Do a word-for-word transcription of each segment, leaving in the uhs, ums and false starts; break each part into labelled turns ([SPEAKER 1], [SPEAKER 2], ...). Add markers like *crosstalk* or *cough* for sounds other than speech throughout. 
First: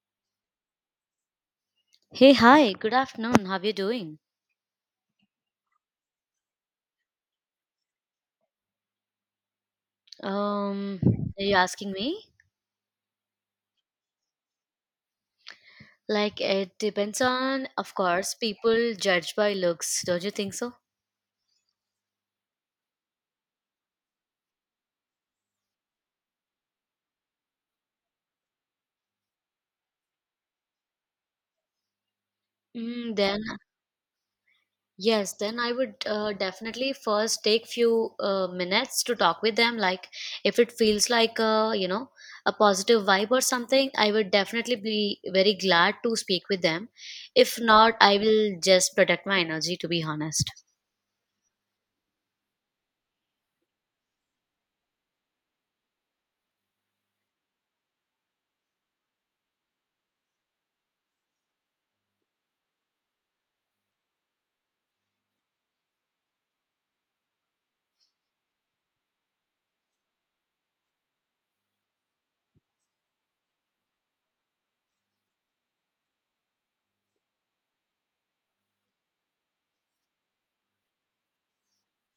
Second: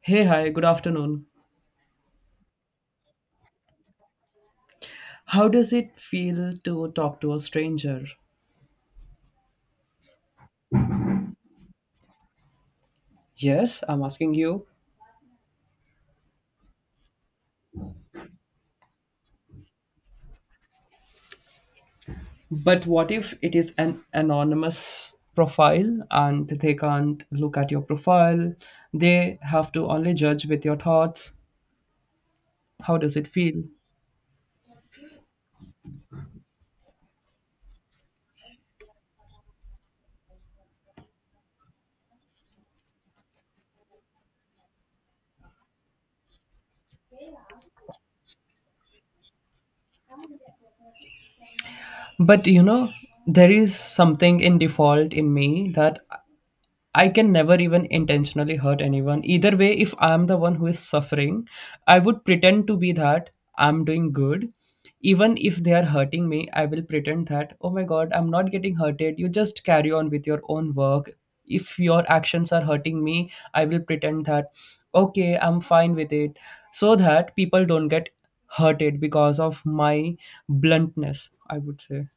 [SPEAKER 1] Hey, hi, good afternoon.
[SPEAKER 2] Hey, hi, good afternoon. How are you doing?
[SPEAKER 1] How does it feel to talk to a stranger?
[SPEAKER 2] Um, are you asking me?
[SPEAKER 1] Yes, I'm asking you.
[SPEAKER 2] Like, it depends on, of course, people judge by looks, don't you think so?
[SPEAKER 1] But what if it is an anonymous profile and they can't look at your profile? They have to only judge with your thoughts. How
[SPEAKER 2] Mm,
[SPEAKER 1] does it
[SPEAKER 2] then,
[SPEAKER 1] feel?
[SPEAKER 2] yes, then I would uh, definitely first take few uh, minutes to talk with them. Like, if it feels like, a you know, a positive vibe or something, I would definitely be very glad to speak with them. If not, I will just protect my energy, to be honest.
[SPEAKER 1] But you know, there is something in default in me that I can never even intentionally hurt anyone. Either way, if I'm the one who is suffering, I would pretend to be that I'm doing good. Even if they are hurting me, I will pretend that, oh my god, I'm not getting hurted. You just carry on with your own work. If your actions are hurting me, I will pretend that, okay, I'm fine with it. So that people don't get hurted because of my bluntness, I would say.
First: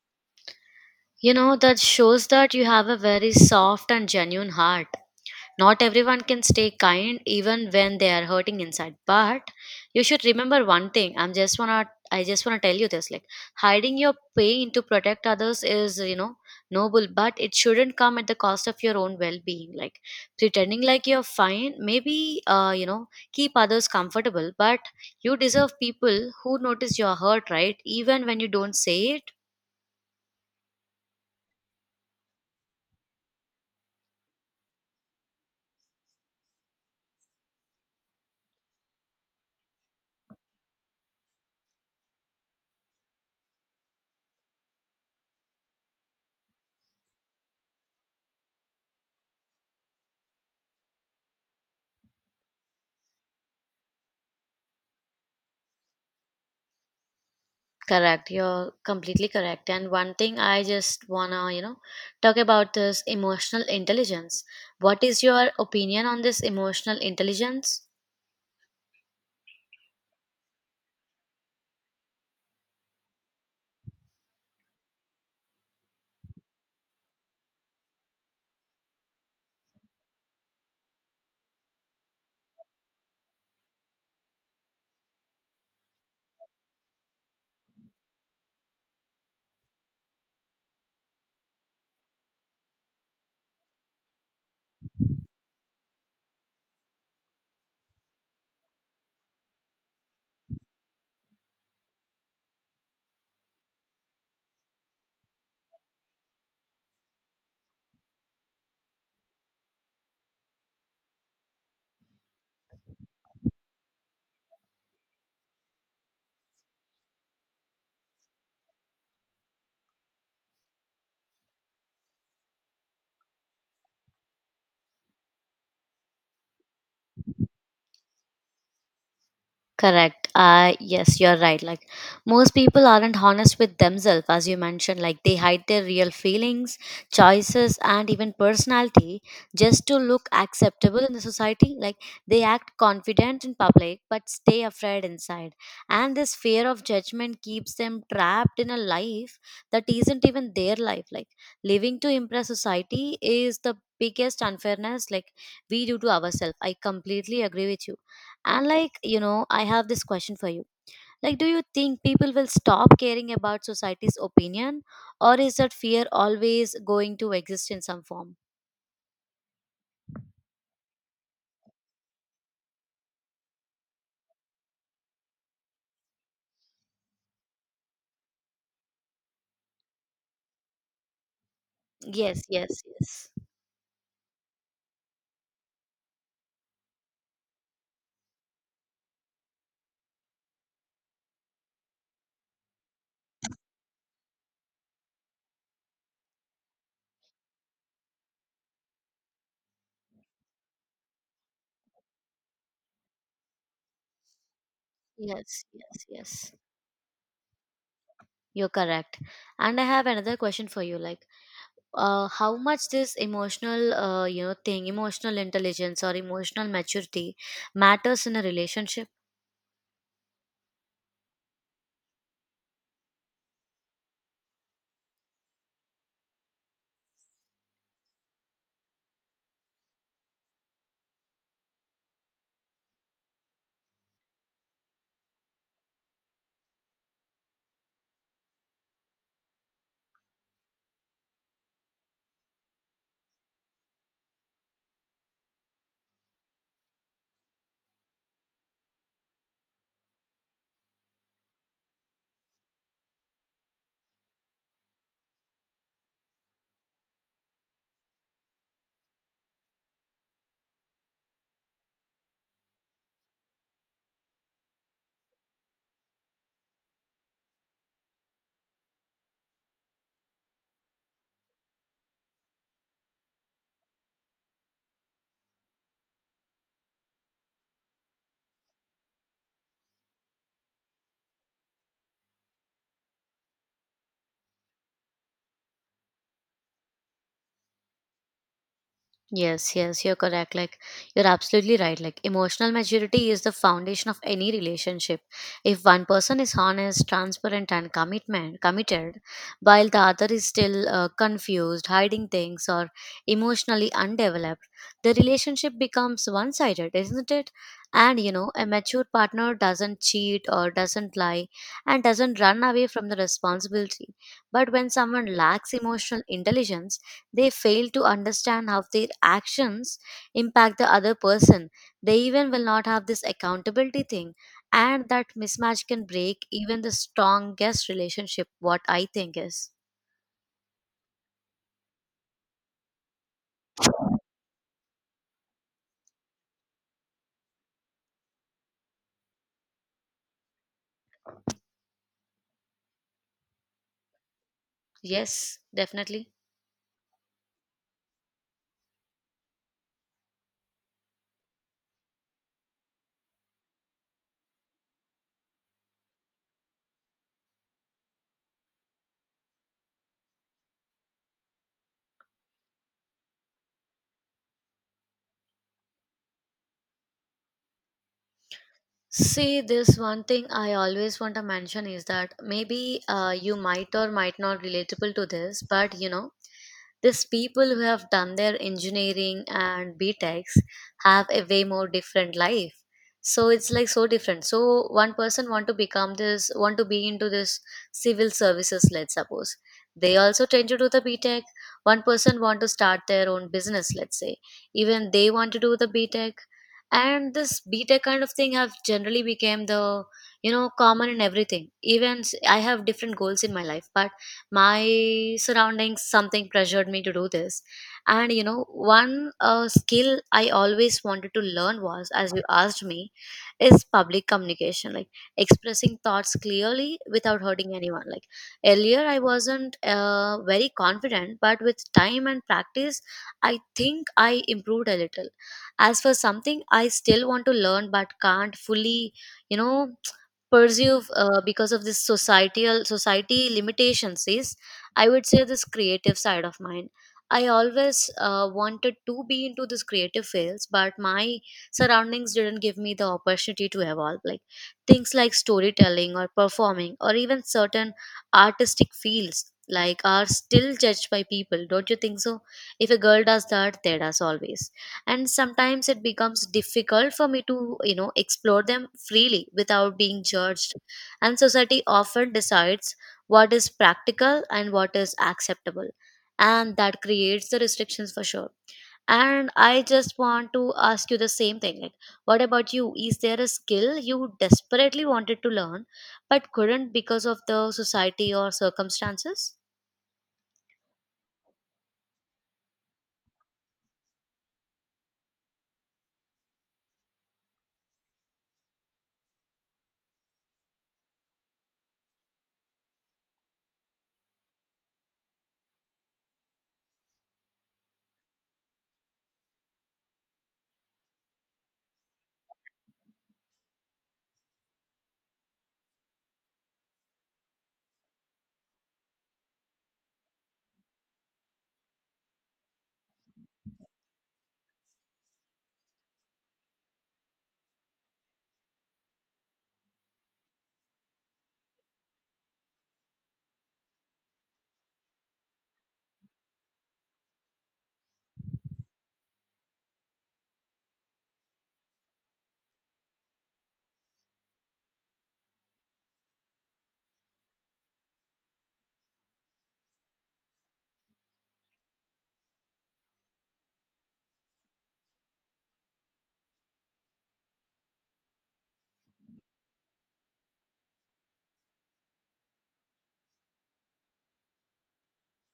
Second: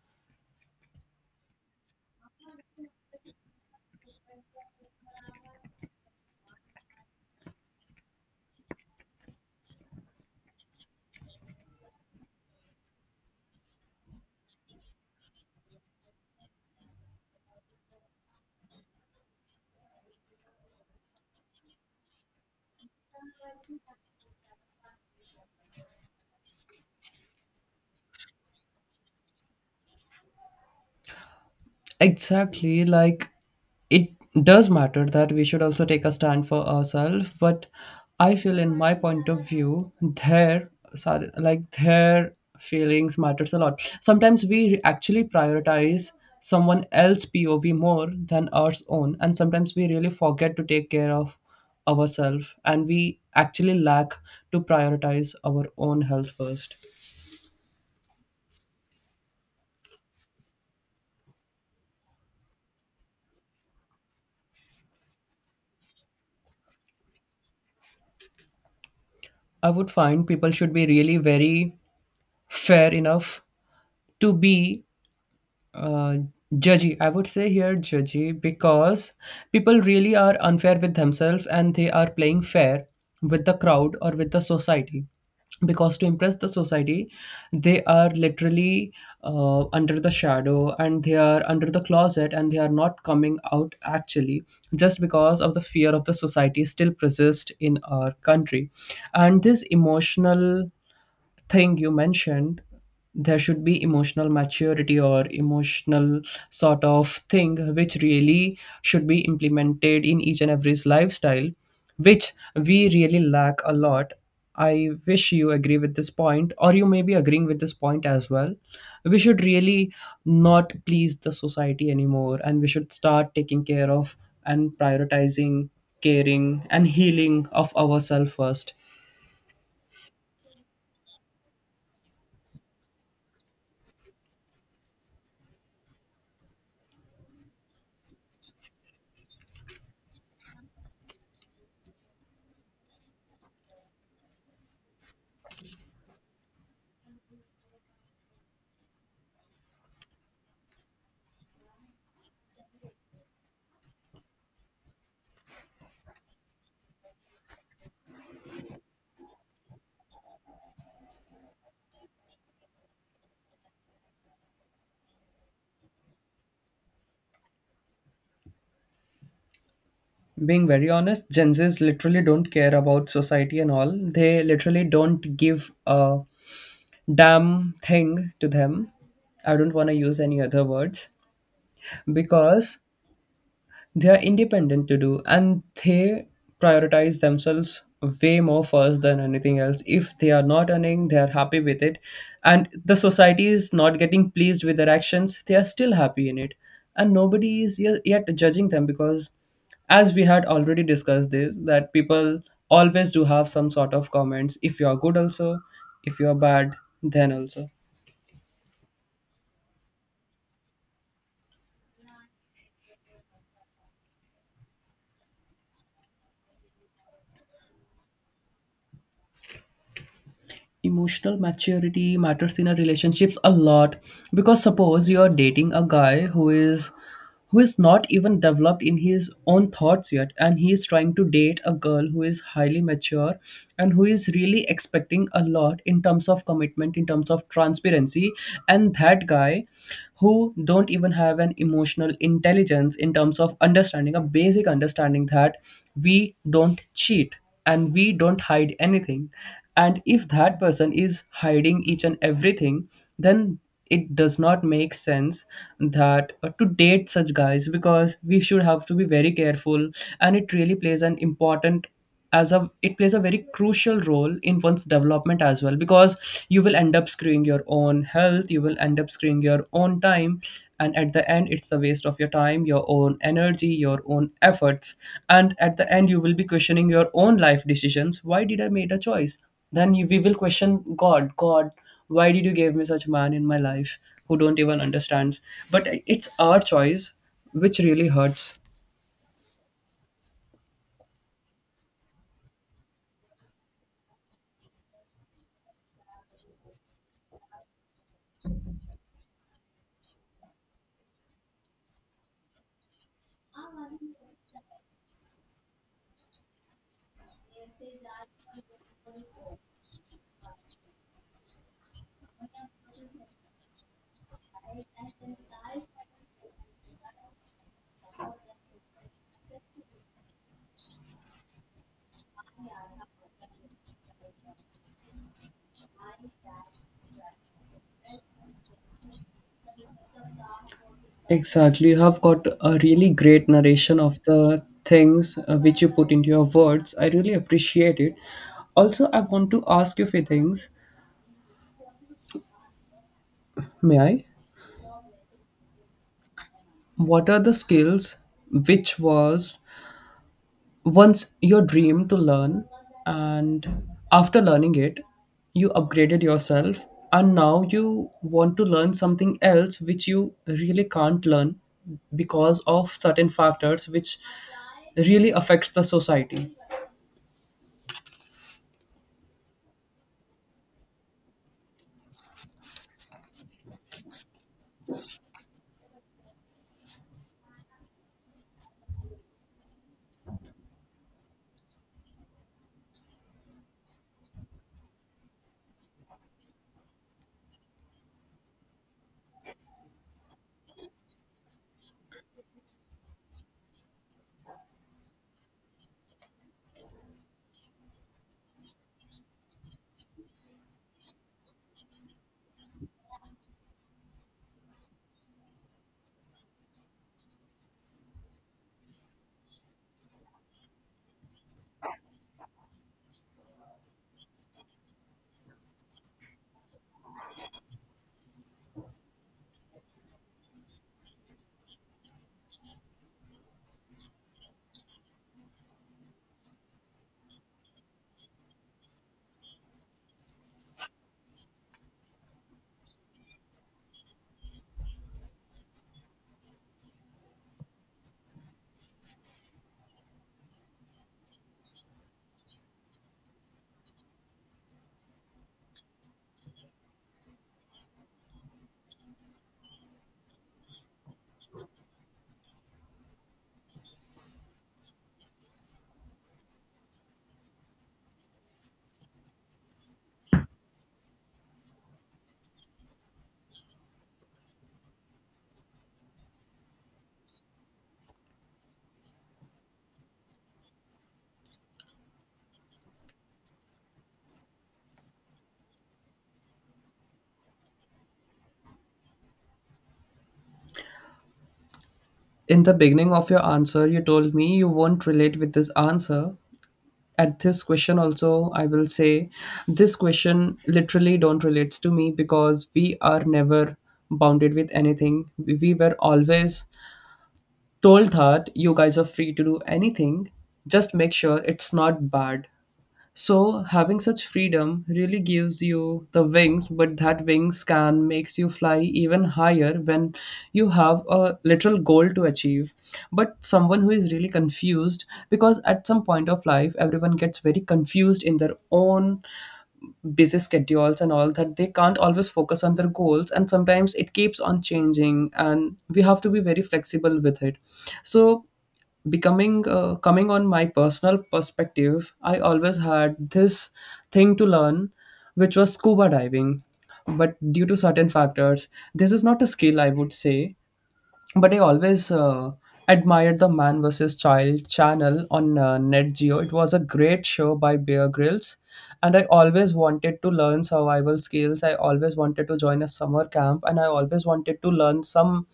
[SPEAKER 2] You know, that shows that you have a very soft and genuine heart. Not everyone can stay kind even when they are hurting inside. But you should remember one thing. I'm just wanna I just wanna tell you this. Like hiding your pain to protect others is, you know, noble, but it shouldn't come at the cost of your own well being. Like pretending like you're fine, maybe uh, you know, keep others comfortable, but you deserve people who notice your hurt, right? Even when you don't say it.
[SPEAKER 1] Exactly, like it does matter that we should also take a stand for ourselves, but I feel in my point of view, their sorry, like their feelings matters a lot. Sometimes we actually prioritize someone else' P O V more than our own, and sometimes we really forget to take care of ourselves, and we actually lack to prioritize our own health first.
[SPEAKER 2] Correct. You're completely correct. And one thing I just wanna, you know, talk about this emotional intelligence. What is your opinion on this emotional intelligence?
[SPEAKER 1] I would find people should be really very fair enough to be uh, judgy. I would say here judgy because people really are unfair with themselves and they are playing fair with the crowd or with the society. Because to impress the society, they are literally uh, under the shadow and they are under the closet and they are not coming out actually just because of the fear of the society still persists in our country. And this emotional thing you mentioned there should be emotional maturity or emotional sort of thing which really should be implemented in each and every's lifestyle which we really lack a lot. I wish you agree with this point or you may be agreeing with this point as well. We should really not please the society anymore, and we should start taking care of and prioritizing caring and healing of ourselves first.
[SPEAKER 2] Correct. Uh, yes, you're right. Like most people aren't honest with themselves, as you mentioned. Like they hide their real feelings, choices, and even personality just to look acceptable in the society. Like they act confident in public but stay afraid inside. And this fear of judgment keeps them trapped in a life that isn't even their life. Like living to impress society is the biggest unfairness like we do to ourselves. I completely agree with you. And like, you know, I have this question for you. Like, do you think people will stop caring about society's opinion, or is that fear always going to exist in some form?
[SPEAKER 1] Being very honest, Gen Zs literally don't care about society and all. They literally don't give a damn thing to them. I don't want to use any other words
[SPEAKER 2] Yes,
[SPEAKER 1] because
[SPEAKER 2] yes, yes,
[SPEAKER 1] they are independent to do and they prioritize themselves way more first than anything else. If they are not earning, they are happy with it, and the society is not getting pleased with their actions, they are still happy in it. And nobody is ye- yet judging them because as we had already discussed this that people always do have some sort of comments. If you are good also,
[SPEAKER 2] yes, yes,
[SPEAKER 1] if you are
[SPEAKER 2] yes.
[SPEAKER 1] bad, then also
[SPEAKER 2] You're correct. And I have another question for you. Like, uh, how much this emotional, uh, you know, thing, emotional intelligence or emotional maturity matters in a relationship?
[SPEAKER 1] emotional maturity matters in a relationships a lot. Because suppose you're dating a guy who is who is not even developed in his own thoughts yet, and he is trying to date a girl who is highly mature and who is really expecting a lot in terms of commitment, in terms of transparency, and that guy who don't even have an emotional intelligence in terms of understanding, a basic understanding that we don't cheat and we don't hide anything, and if that person is hiding each and everything, then it does not make sense that uh, to date such guys, because we should have to be very careful. And it really plays an important as a it plays a very crucial role in one's development as well, because you will end up screwing your own own health, you will end up screwing your own time, and at the end it's a waste of your time, your own energy, your own efforts. And at the end you will be questioning your own life decisions, why did I made a choice. Then you, we will question god god why did you give me such man in my life who don't even understands. But it's our choice which really hurts.
[SPEAKER 2] Yes, yes, you're correct. Like, you're absolutely right. Like, emotional maturity is the foundation of any relationship. If one person is honest, transparent, and commitment committed, while the other is still uh, confused, hiding things, or emotionally undeveloped, the relationship becomes one-sided, isn't it? And you know, a mature partner doesn't cheat or doesn't lie and doesn't run away from the responsibility. But when someone lacks emotional intelligence, they fail to understand how their actions impact the other person. They even will not have this accountability thing. And that mismatch can break even the strongest relationship, what I think is.
[SPEAKER 1] Exactly. You have got a really great narration of the things uh, which you put into your words. I really appreciate it. Also, I want to ask you a few things. May I?
[SPEAKER 2] Yes, definitely.
[SPEAKER 1] What are the skills which was once your dream to learn, and after learning it, you upgraded yourself, and now you want to learn something else which you really can't learn because of certain factors which really affects the society.
[SPEAKER 2] See, this one thing I always want to mention is that maybe uh, you might or might not relatable to this, but you know, these people who have done their engineering and B Tecs have a way more different life. So it's like so different. So one person want to become this, want to be into this civil services, let's suppose. They also tend to do the B Tec. One person want to start their own business, let's say. Even they want to do the B Tec, and this beta kind of thing have generally became the, you know, common in everything, even s- I have different goals in my life, but my surroundings something pressured me to do this. And you know, one uh, skill I always wanted to learn was, as you asked me, is public communication. Like expressing thoughts clearly without hurting anyone. Like earlier I wasn't uh, very confident, but with time and practice I think I improved a little. As for something I still want to learn but can't fully, you know, *tsk* pursue uh, because of this societal society limitations is, I would say, this creative side of mine. I always uh, wanted to be into this creative fields, but my surroundings didn't give me the opportunity to evolve. Like things like storytelling or performing or even certain artistic fields like are still judged by people, don't you think so? If a girl does that, there does always. And sometimes it becomes difficult for me to, you know, explore them freely without being judged. And society often decides what is practical and what is acceptable, and that creates the restrictions for sure. And I just want to ask you the same thing. Like, what about you? Is there a skill you desperately wanted to learn but couldn't because of the society or circumstances?
[SPEAKER 1] In the beginning of your answer, you told me you won't relate with this answer. At this question, also, I will say this question literally don't relates to me, because we are never bounded with anything. We were always told that you guys are free to do anything. Just make sure it's not bad. So having such freedom really gives you the wings, but that wings can makes you fly even higher when you have a literal goal to achieve. But someone who is really confused, because at some point of life everyone gets very confused in their own busy schedules and all, that they can't always focus on their goals, and sometimes it keeps on changing and we have to be very flexible with it. So becoming uh, coming on my personal perspective, I always had this thing to learn which was scuba diving. But due to certain factors, this is not a skill, I would say. But I always uh, admired the Man versus. Child channel on uh, Net Geo. It was a great show by Bear Grylls, and I always wanted to learn survival skills. I always wanted to join a summer camp, and I always wanted to learn some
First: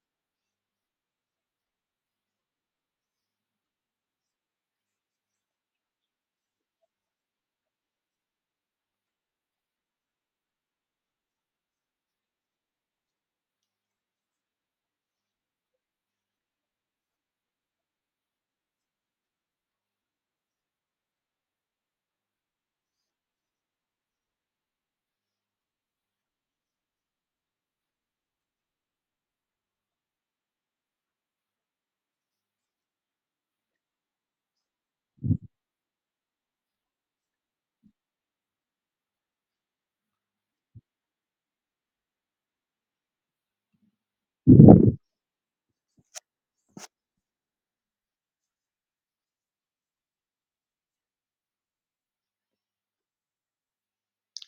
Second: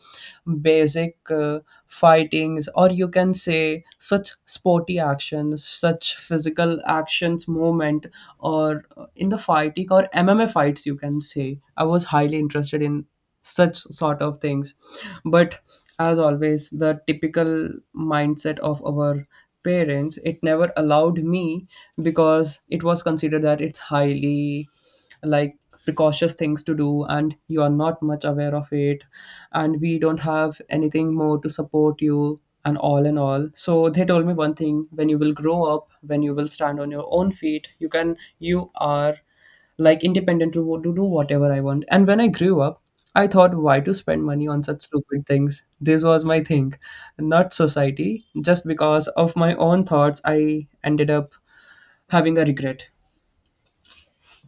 [SPEAKER 1] basic uh, fightings, or you can say such sporty actions, such physical actions, movement, or uh, in the fighting or M M A fights. You can say I was highly interested in such sort of things. But as always, the typical mindset of our parents, it never allowed me, because it was considered that it's highly like precautious things to do, and you are not much aware of it, and we don't have anything more to support you and all and all. So they told me one thing, when you will grow up, when you will stand on your own feet, you can you are like independent to wo- to do whatever I want. And when I grew up, I thought, why to spend money on such stupid things? This was my thing, not society. Just because of my own thoughts, I ended up having a regret.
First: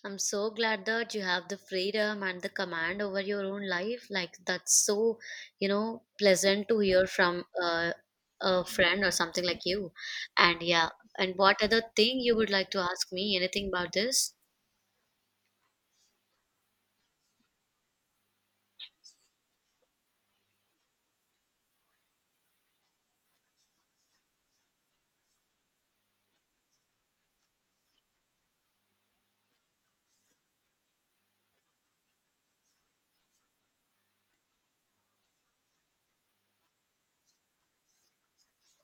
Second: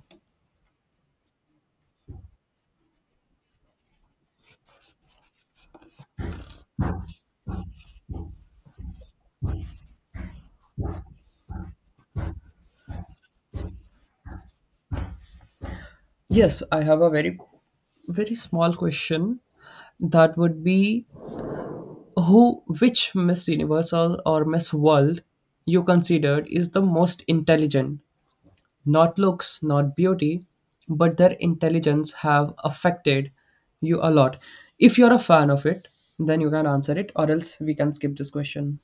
[SPEAKER 2] I'm so glad that you have the freedom and the command over your own life. Like that's so, you know, pleasant to hear from uh, a friend or something like you. And yeah, and what other thing you would like to ask me? Anything about this?
[SPEAKER 1] Yes, I have a very, very small question. That would be who, which Miss Universe or, or Miss World you considered is the most intelligent. Not looks, not beauty, but their intelligence have affected you a lot. If you're a fan of it, then you can answer it, or else we can skip this question.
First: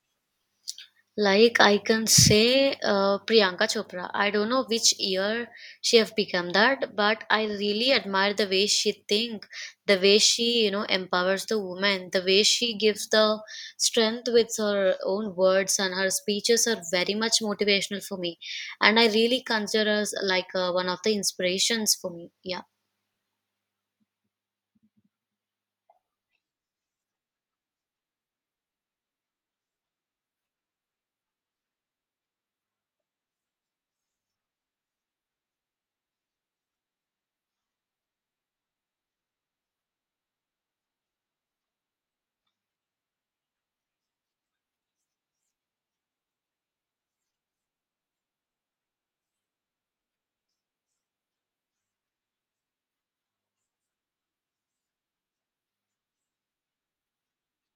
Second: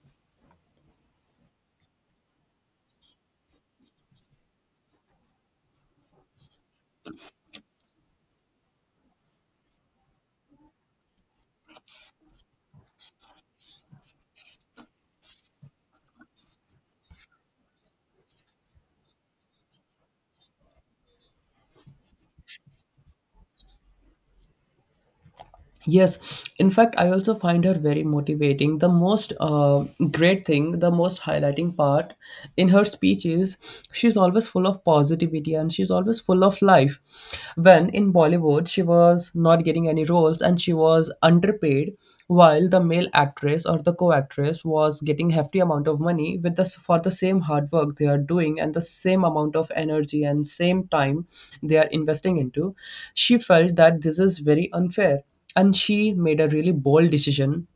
[SPEAKER 2] Like, I can say uh, Priyanka Chopra. I don't know which year she have become that, but I really admire the way she think, the way she, you know, empowers the woman, the way she gives the strength with her own words. And her speeches are very much motivational for me, and I really consider her as like uh, one of the inspirations for me. Yeah.
[SPEAKER 1] Yes, in fact, I also find her very motivating. The most uh, great thing, the most highlighting part in her speech is she's always full of positivity and she's always full of life. When in Bollywood, she was not getting any roles and she was underpaid, while the male actress or the co-actress was getting hefty amount of money with the for the same hard work they are doing and the same amount of energy and same time they are investing into. She felt that this is very unfair, and she made a really bold decision.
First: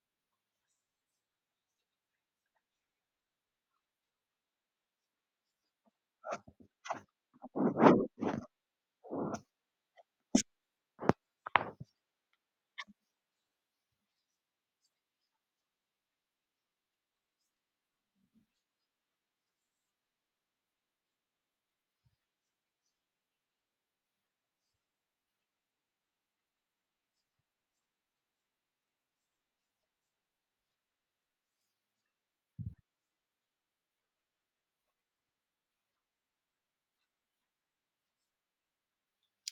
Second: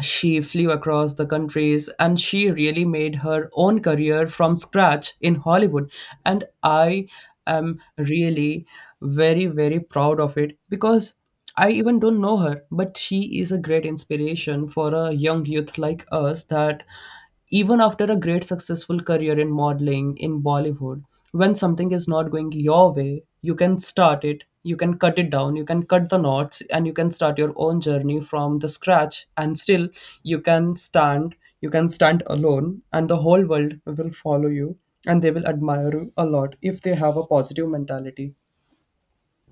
[SPEAKER 1] She flew across the countries and she really made her own career from scratch in Hollywood. And I am really very very proud of it, because I even don't know her, but she is a great inspiration for a young youth like us, that even after a great successful career in modeling in Bollywood, when something is not going your way, you can start it, you can cut it down, you can cut the knots, and you can start your own journey from the scratch. And still, you can stand, you can stand alone, and the whole world will follow you and they will admire you a lot if they have a positive mentality.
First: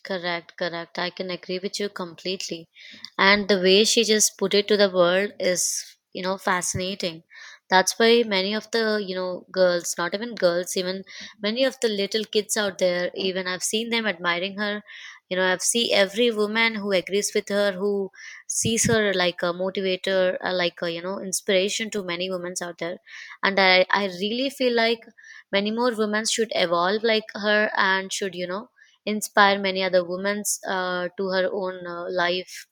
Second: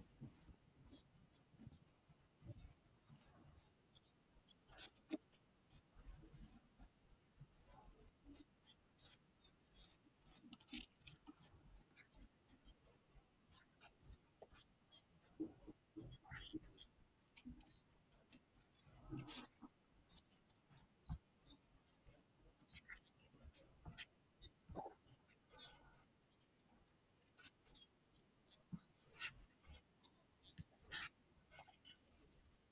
[SPEAKER 2] Correct, correct. I can agree with you completely. And the way she just put it to the world is, you know, fascinating. That's why many of the, you know, girls, not even girls, even many of the little kids out there, even I've seen them admiring her. You know, I've seen every woman who agrees with her, who sees her like a motivator, uh, like a, you know, inspiration to many women out there. And I, I really feel like many more women should evolve like her and should, you know, inspire many other women uh, to her own uh, life,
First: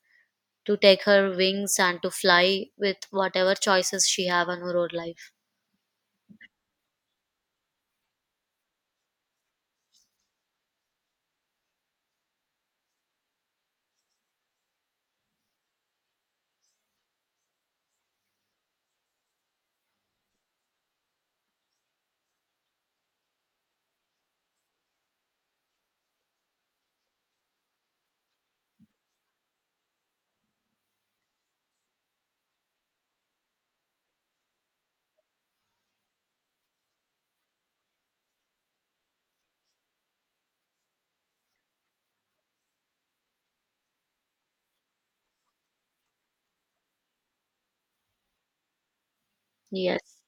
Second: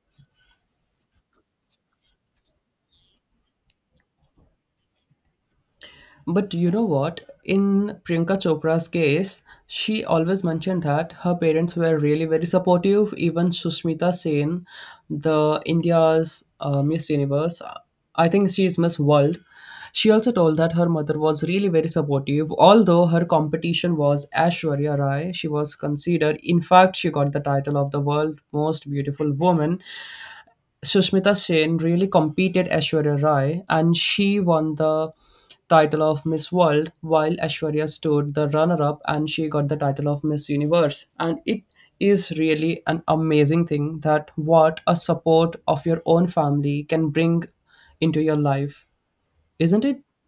[SPEAKER 2] to take her wings and to fly with whatever choices she have on her own life.
[SPEAKER 1] But you know what? In Priyanka Chopra's case, she always mentioned that her parents were really very supportive. Even Sushmita Sen, the India's uh, Miss Universe, I think she is Miss World. She also told that her mother was really very supportive. Although her competition was Ashwarya Rai, she was considered. In fact, she got the title of the world most beautiful woman. Sushmita Sen really competed Aishwarya Rai and she won the title of Miss World, while Aishwarya stood the runner up and she got the title of Miss Universe. And it is really an amazing thing, that what a support of your own family can bring into your life, isn't it?
[SPEAKER 2] Yes.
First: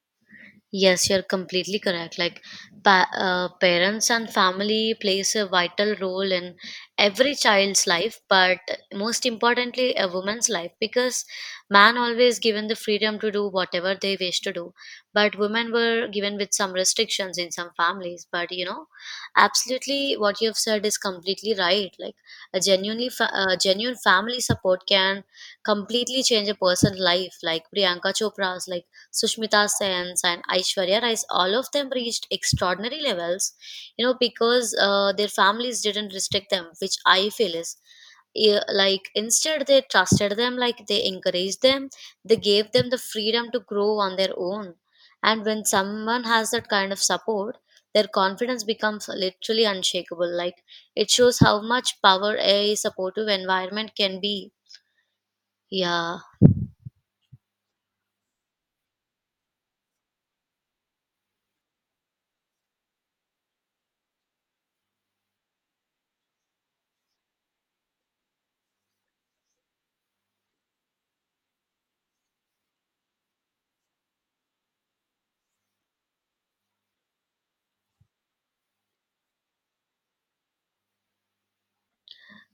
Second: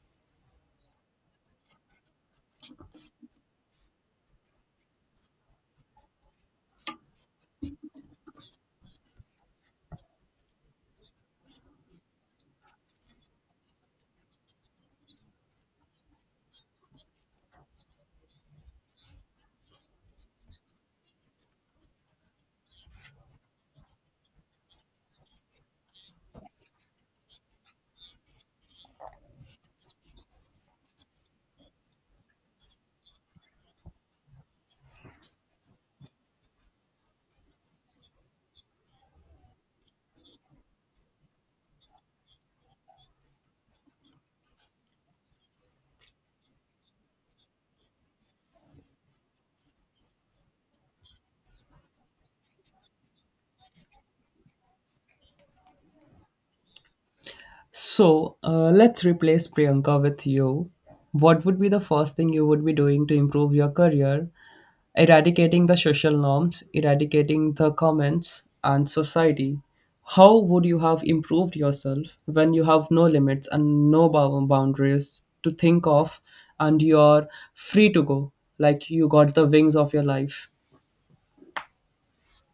[SPEAKER 2] Yes, you're completely correct. Like, pa- uh, parents and family plays a vital role in every child's life, but most importantly, a woman's life, because man always given the freedom to do whatever they wish to do, but women were given with some restrictions in some families. But you know, absolutely, what you've said is completely right. Like, a genuinely, fa- uh, genuine family support can completely change a person's life. Like Priyanka Chopra's, like Sushmita Sen's and Aishwarya Rais, all of them reached extraordinary levels, you know, because uh, their families didn't restrict them, which I feel is eh, like instead they trusted them, like they encouraged them, they gave them the freedom to grow on their own. And when someone has that kind of support, their confidence becomes literally unshakable. Like it shows how much power a supportive environment can be. Yeah.
[SPEAKER 1] So uh, let's replace Priyanka with you. What would be the first thing you would be doing to improve your career? Eradicating the social norms, eradicating the comments, and society. How would you have improved yourself when you have no limits and no bou- boundaries to think of, and you're free to go? Like, you got the wings of your life.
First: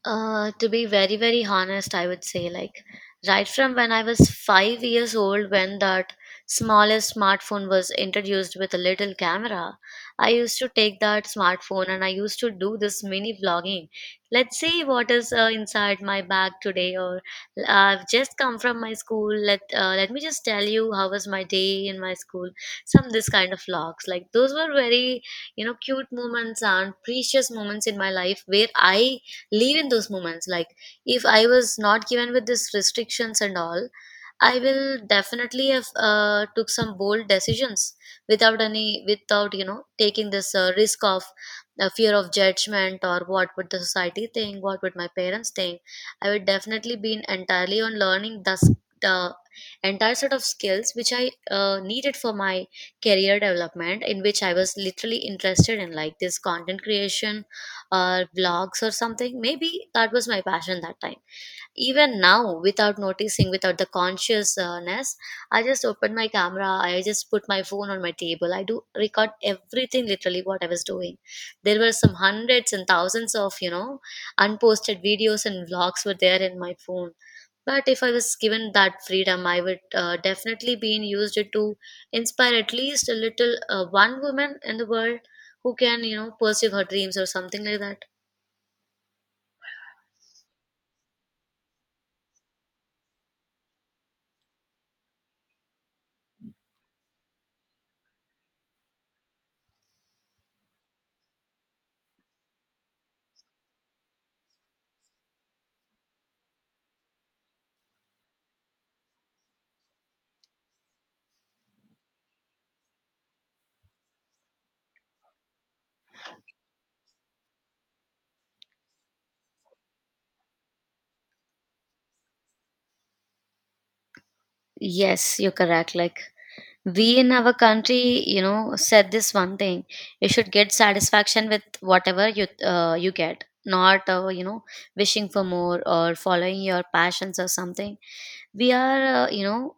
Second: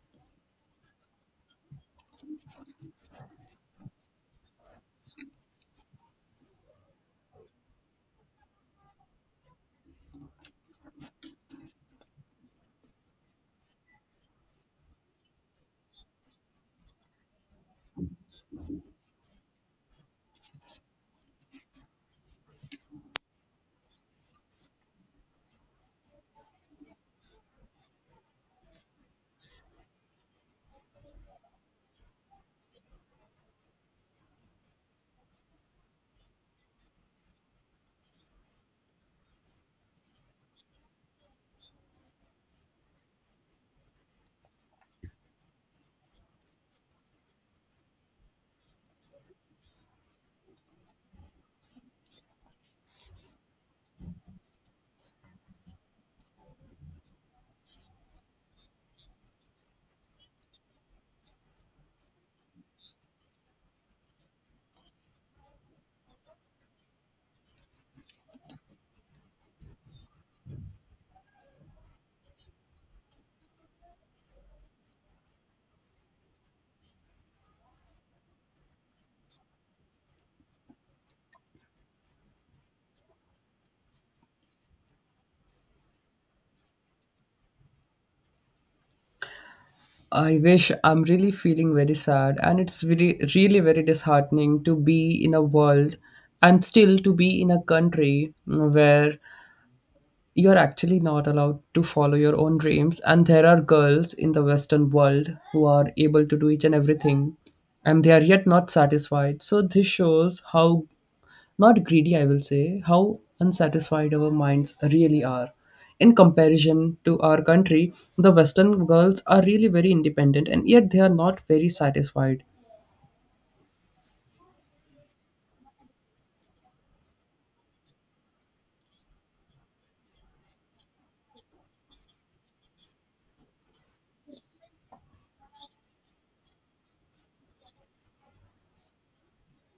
[SPEAKER 2] Uh, to be very, very honest, I would say, like, right from when I was five years old, when that smallest smartphone was introduced with a little camera, I used to take that smartphone and I used to do this mini vlogging. Let's see what is uh, inside my bag today, or I've just come from my school. Let uh, let me just tell you how was my day in my school. Some this kind of vlogs, like those were very, you know, cute moments and precious moments in my life where I live in those moments. Like if I was not given with these restrictions and all, I will definitely have uh, took some bold decisions without any, without, you know, taking this uh, risk of uh, fear of judgment, or what would the society think, what would my parents think. I would definitely been entirely on learning thus the entire set of skills which I uh, needed for my career development, in which I was literally interested in, like this content creation or vlogs or something. Maybe that was my passion that time. Even now, without noticing, without the consciousness, I just open my camera, I just put my phone on my table. I do record everything literally what I was doing. There were some hundreds and thousands of, you know, unposted videos and vlogs were there in my phone. But if I was given that freedom, I would uh, definitely be in used it to inspire at least a little uh, one woman in the world who can, you know, pursue her dreams or something like that.
[SPEAKER 1] I wish. I'm really feeling very sad, and it's really, really very disheartening to be in a world and still to be in a country where you're actually not allowed to follow your own dreams, and there are girls in the western world who are able to do each and everything, and they are yet not satisfied. So this shows how not greedy, I will say, how unsatisfied our minds really are in comparison to our country. The western girls are really very independent and yet they are not very satisfied.
[SPEAKER 2] Yes, you're correct. Like we in our country, you know, said this one thing. You should get satisfaction with whatever you uh, you get, not uh, you know wishing for more or following your passions or something. We are uh, you know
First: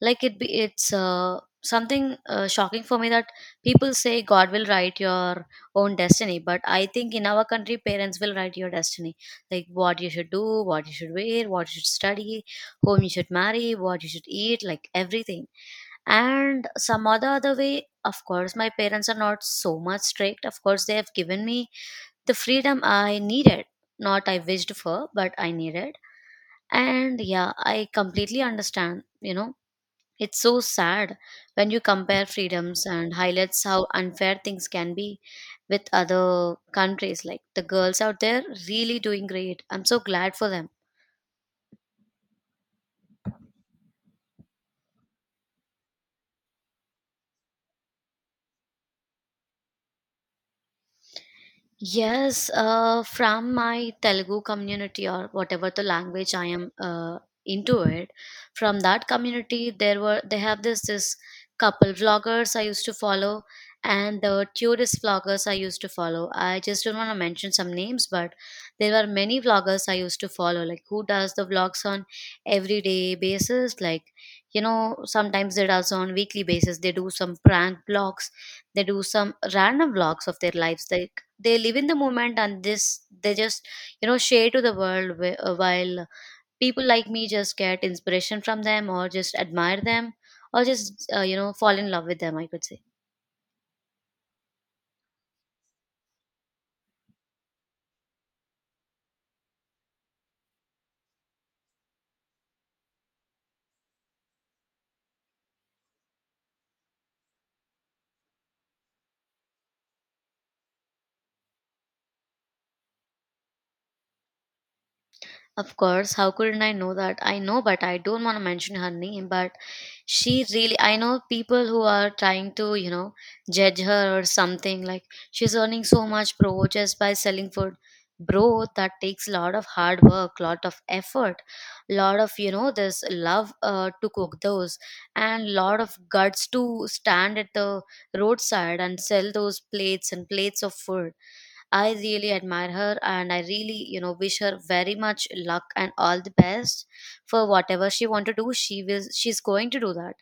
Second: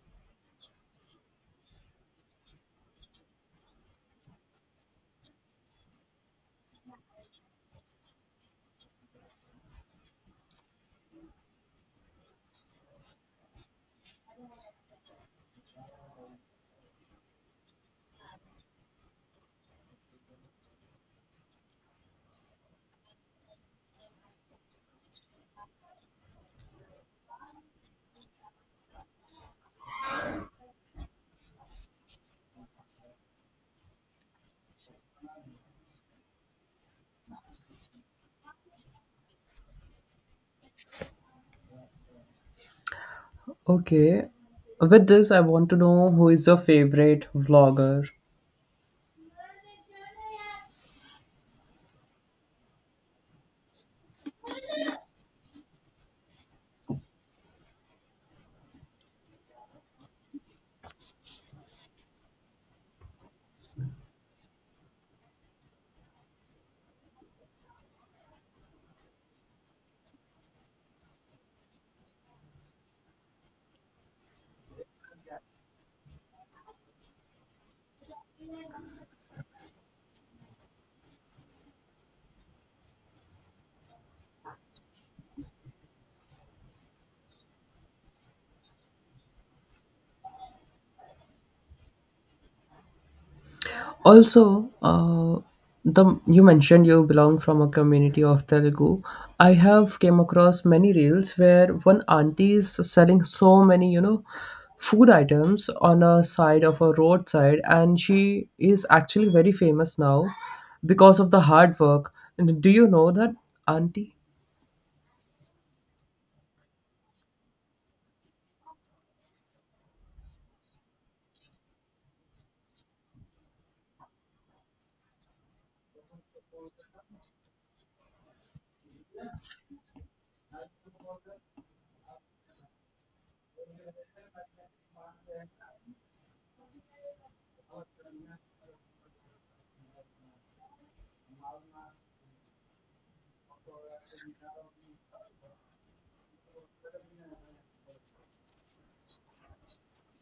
[SPEAKER 2] like it be it's uh, something uh, shocking for me that people say god will write your own destiny, but I think in our country parents will write your destiny. Like what you should do, what you should wear, what you should study, whom you should marry, what you should eat, like everything. And some other other way, of course my parents are not so much strict. Of course they have given me the freedom I needed, not I wished for but I needed. And yeah, I completely understand, you know. It's so sad when you compare freedoms and highlights how unfair things can be with other countries. Like the girls out there really doing great, I'm so glad for them.
[SPEAKER 1] Okay, with this I want to know, who is your favorite vlogger?
[SPEAKER 2] Yes, uh, from my Telugu community, or whatever the language I am uh, into it, from that community there were they have this this couple vloggers I used to follow, and the tourist vloggers I used to follow. I just don't want to mention some names, but there were many vloggers I used to follow, like who does the vlogs on everyday basis. Like, you know, sometimes they does on weekly basis. They do some prank vlogs, they do some random vlogs of their lives. They they live in the moment, and this they just, you know, share to the world, wh- uh, while people like me just get inspiration from them or just admire them, or just uh, you know fall in love with them, I could say.
[SPEAKER 1] Also, uh, the you mentioned you belong from a community of Telugu. I have came across many reels where one auntie is selling so many, you know, food items on a side of a roadside, and she is actually very famous now because of the hard work. And do you know that auntie?
[SPEAKER 2] Of course, how couldn't I know that? I know, but I don't want to mention her name. But she really, I know people who are trying to, you know, judge her or something. Like, she's earning so much, bro, just by selling food. Bro, that takes a lot of hard work, lot of effort, lot of, you know, this love uh, to cook those, and lot of guts to stand at the roadside and sell those plates and plates of food. I really admire her, and I really, you know, wish her very much luck and all the best for whatever she want to do. She will she's going to do that.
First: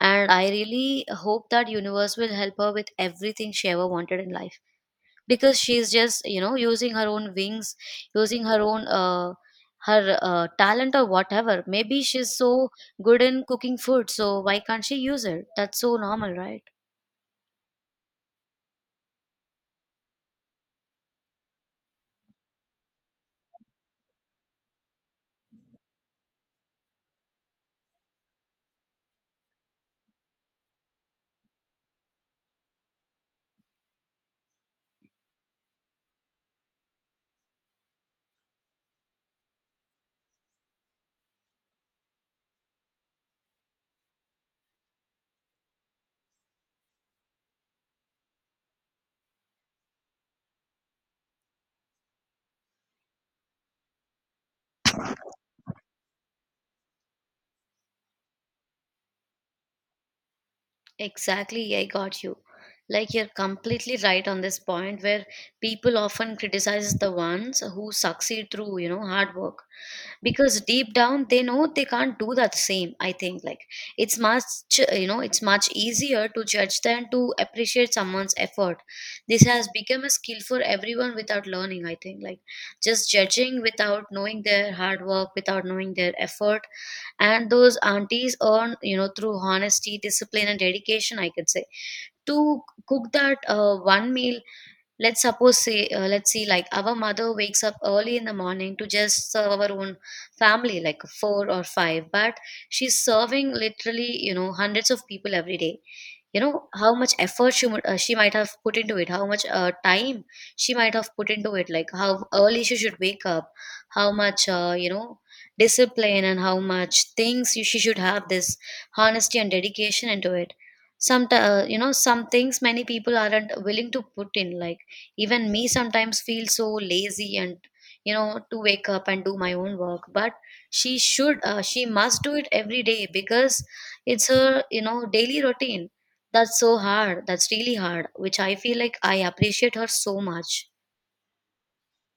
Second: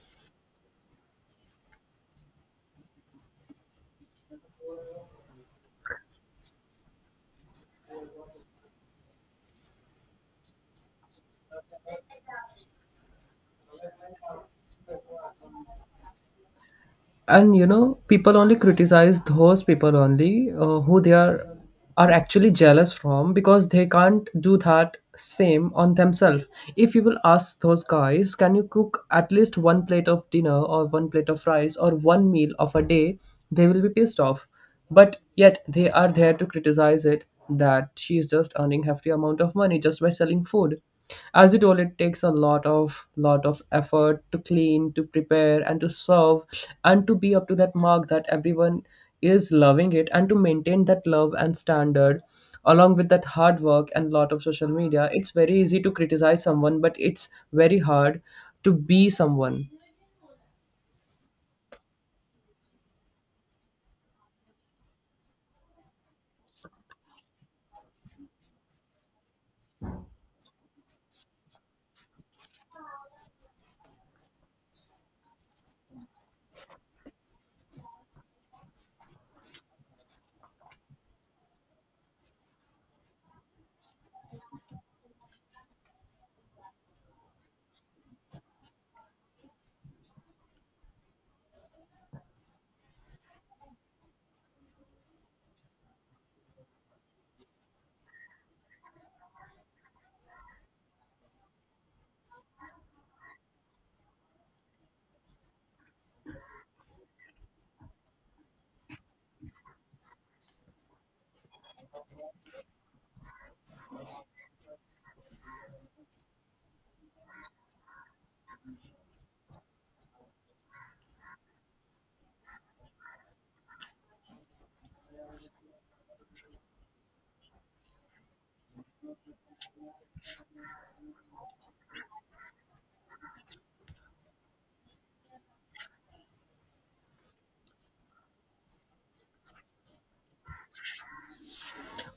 [SPEAKER 2] And I really hope that universe will help her with everything she ever wanted in life, because she's just, you know, using her own wings, using her own uh her uh, talent or whatever. Maybe she's so good in cooking food, so why can't she use it? That's so normal, right?
[SPEAKER 1] And you know, people only criticize those people only uh, who they are are actually jealous from, because they can't do that same on themselves. If you will ask those guys, can you cook at least one plate of dinner or one plate of rice or one meal of a day, they will be pissed off. But yet they are there to criticize it, that she is just earning hefty amount of money just by selling food. As you told, it takes a lot of lot of effort to clean, to prepare, and to serve, and to be up to that mark that everyone is loving it, and to maintain that love and standard along with that hard work and lot of social media. It's very easy to criticize someone, but it's very hard to be someone.
[SPEAKER 2] Exactly, I got you. Like, you're completely right on this point where people often criticize the ones who succeed through, you know, hard work, because deep down they know they can't do that same. I think like it's much, you know, it's much easier to judge than to appreciate someone's effort. This has become a skill for everyone without learning, I think. Like just judging without knowing their hard work, without knowing their effort. And those aunties earn, you know, through honesty, discipline and dedication, I could say, to cook that uh, one meal. Let's suppose say, uh, let's see, like our mother wakes up early in the morning to just serve our own family, like four or five, but she's serving literally, you know, hundreds of people every day. You know how much effort she would, uh, she might have put into it, how much uh, time she might have put into it. Like how early she should wake up, how much, uh, you know discipline, and how much things you, she should have, this honesty and dedication into it. Some uh, you know some things many people aren't willing to put in. Like even me sometimes feel so lazy and, you know, to wake up and do my own work, but she should uh, she must do it every day, because it's her, you know, daily routine. That's so hard. That's really hard, which I feel like I appreciate her so much.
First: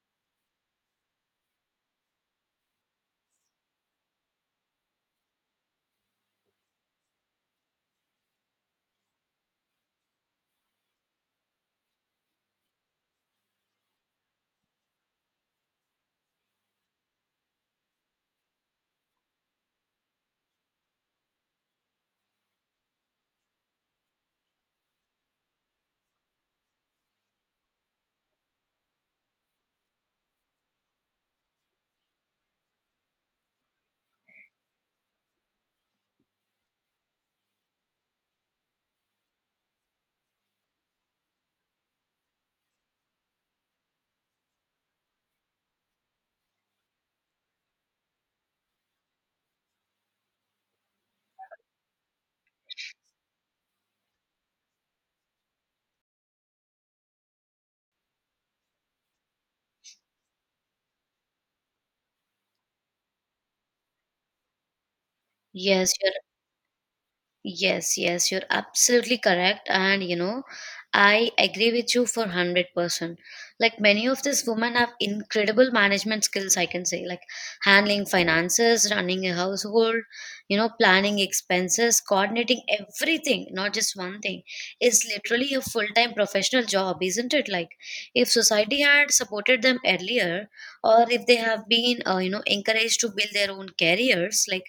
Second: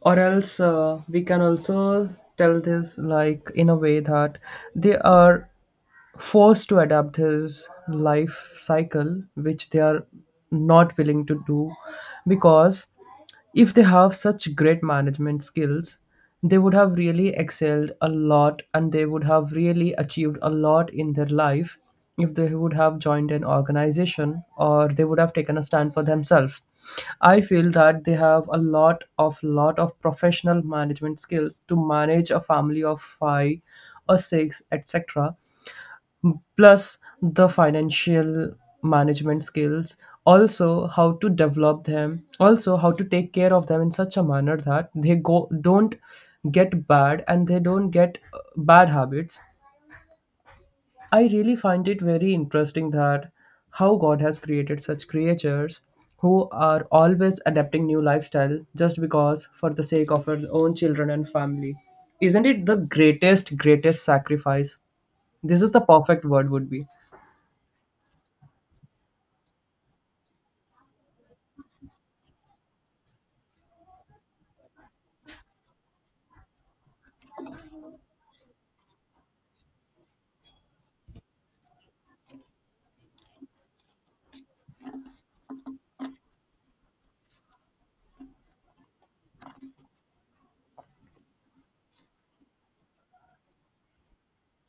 [SPEAKER 1] Or else, uh, we can also tell this like in a way that they are forced to adapt his life cycle, which they are not willing to do, because if they have such great management skills, they would have really excelled a lot and they would have really achieved a lot in their life. If they would have joined an organization, or they would have taken a stand for themselves, I feel that they have a lot of lot of professional management skills to manage a family of five or six, etc., plus the financial management skills also, how to develop them also, how to take care of them in such a manner that they go don't get bad, and they don't get uh, bad habits. I really find it very interesting that how God has created such creatures who are always adapting new lifestyle just because for the sake of our own children and family. Isn't it the greatest, greatest sacrifice? This is the
[SPEAKER 2] Yes,
[SPEAKER 1] perfect word would be.
[SPEAKER 2] Yes, yes, you're absolutely correct. And you know, I agree with you for one hundred percent. Like many of these women have incredible management skills, I can say. Like handling finances, running a household, you know, planning expenses, coordinating everything, not just one thing. It's literally a full time professional job, isn't it? Like if society had supported them earlier, or if they have been, uh, you know, encouraged to build their own careers, like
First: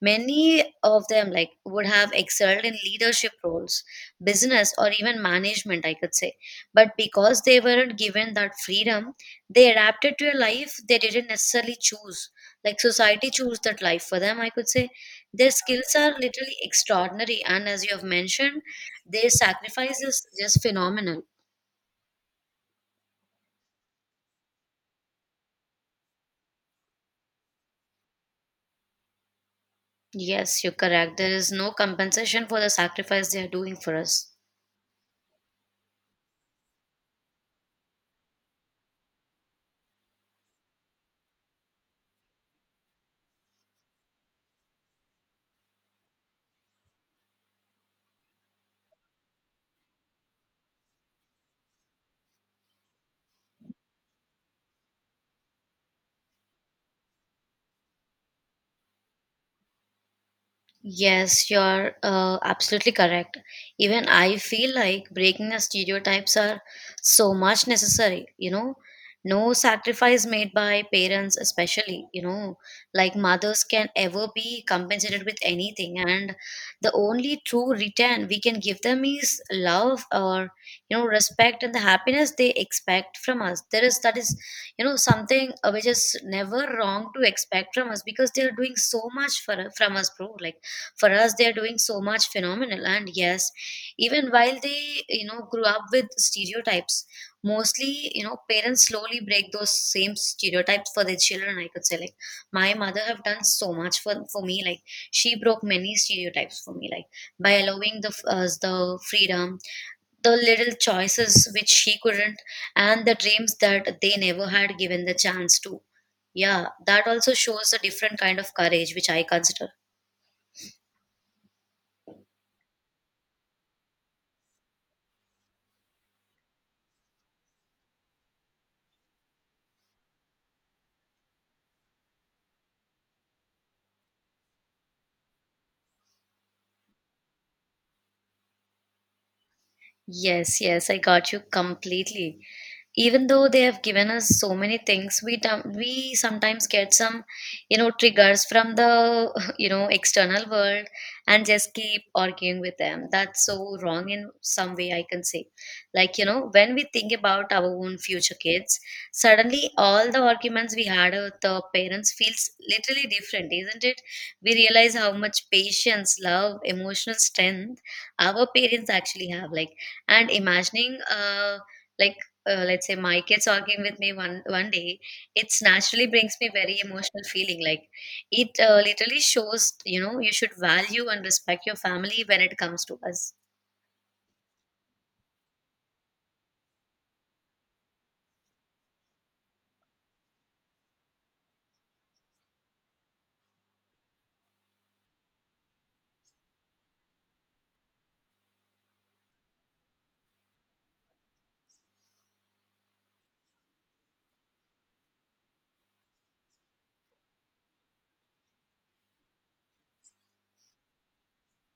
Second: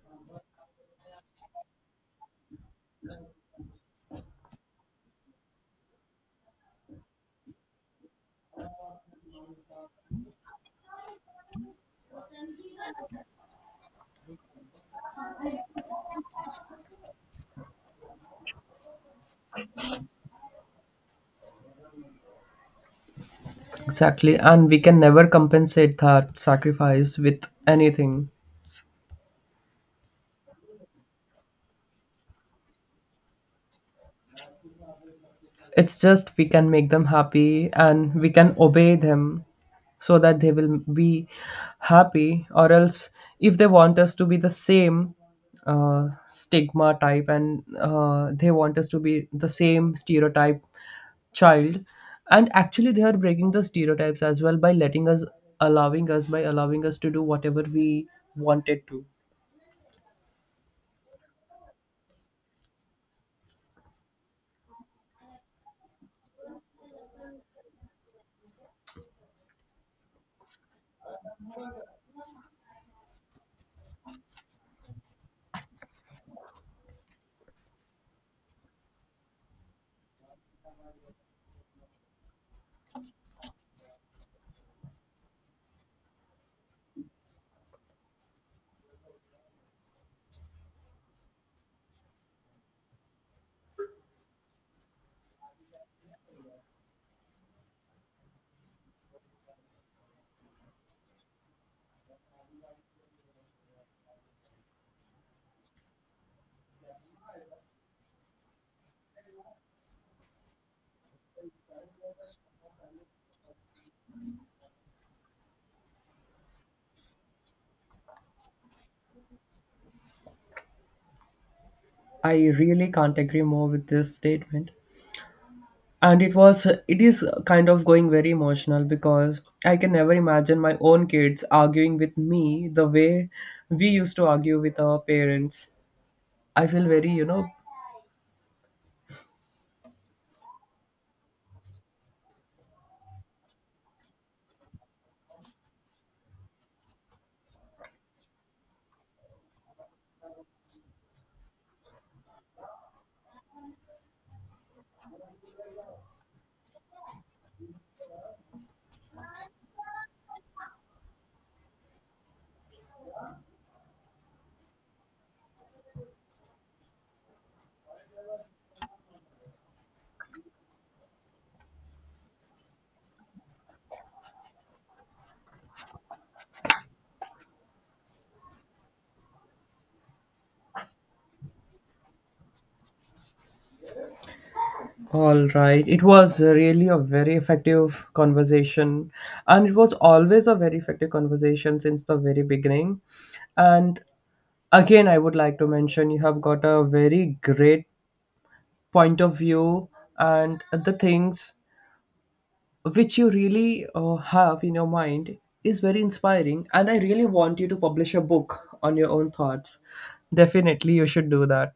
[SPEAKER 2] many of them like would have excelled in leadership roles, business or even management, I could say. But because they weren't given that freedom, they adapted to a life they didn't necessarily choose. Like society chose that life for them, I could say. Their skills are literally extraordinary, and as you have mentioned, their sacrifice is just phenomenal.
[SPEAKER 1] Exactly. And we can never compensate that sacrifice with anything.
[SPEAKER 2] Yes, you're correct. There is no compensation for the sacrifice they are doing for us.
[SPEAKER 1] It's just, we can make them happy and we can obey them so that they will be happy. Or else, if they want us to be the same uh, stigma type, and uh, they want us to be the same stereotype child, and actually, they are breaking the stereotypes as well by letting us, allowing us, by allowing us to do whatever we wanted to.
[SPEAKER 2] Yes, you're uh, absolutely correct. Even I feel like breaking the stereotypes are so much necessary, you know. No sacrifice made by parents, especially, you know, like mothers can ever be compensated with anything. And the only true return we can give them is love, or you know, respect and the happiness they expect from us. There is that is, you know, something uh, which is never wrong to expect from us, because they are doing so much for from us, bro. Like for us they are doing so much phenomenal. And yes, even while they, you know, grew up with stereotypes, mostly, you know, parents slowly break those same stereotypes for their children, I could say. Like my mother have done so much for, for me. Like she broke many stereotypes for me, like by allowing the us the freedom, the little choices which she couldn't, and the dreams that they never had given the chance to. Yeah, that also shows a different kind of courage, which I consider.
[SPEAKER 1] I really can't agree more with this statement. And it was, it is kind of going very emotional, because I can never imagine my own kids arguing with me the way we used to argue with our parents. I feel very, you know.
[SPEAKER 2] Yes, yes, I got you completely. Even though they have given us so many things, we dom- we sometimes get some, you know, triggers from the *laughs* you know external world, and just keep arguing with them. That's so wrong in some way, I can say. Like, you know, when we think about our own future kids, suddenly all the arguments we had with the parents feels literally different, isn't it? We realize how much patience, love, emotional strength our parents actually have. Like and imagining uh like uh, let's say my kids arguing with me one one day, it's naturally brings me very emotional feeling. Like it uh, literally shows, you know, you should value and respect your family when it comes to us.
[SPEAKER 1] All right, it was really a very effective conversation, and it was always a very effective conversation since the very beginning. And again, I would like to mention, you have got a very great point of view, and the things which you really uh, have in your mind is very inspiring, and I really want you to publish a book on your own thoughts. Definitely you should do that.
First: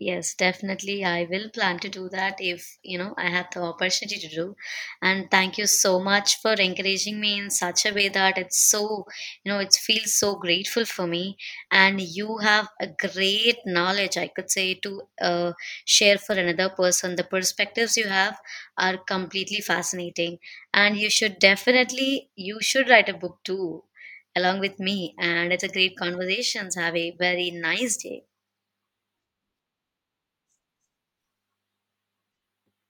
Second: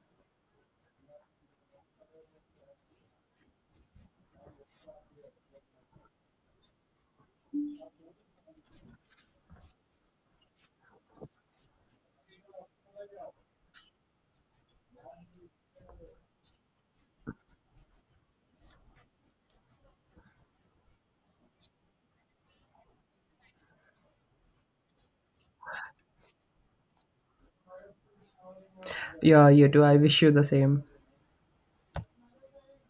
[SPEAKER 2] Yes, definitely. I will plan to do that if, you know, I have the opportunity to do. And thank you so much for encouraging me in such a way that it's so, you know, it feels so grateful for me. And you have a great knowledge, I could say, to uh, share for another person. The perspectives you have are completely fascinating. And you should definitely, you should write a book too, along with me. And it's a great conversations. Have a very nice day.
[SPEAKER 1] Yeah, you too, I wish you the same.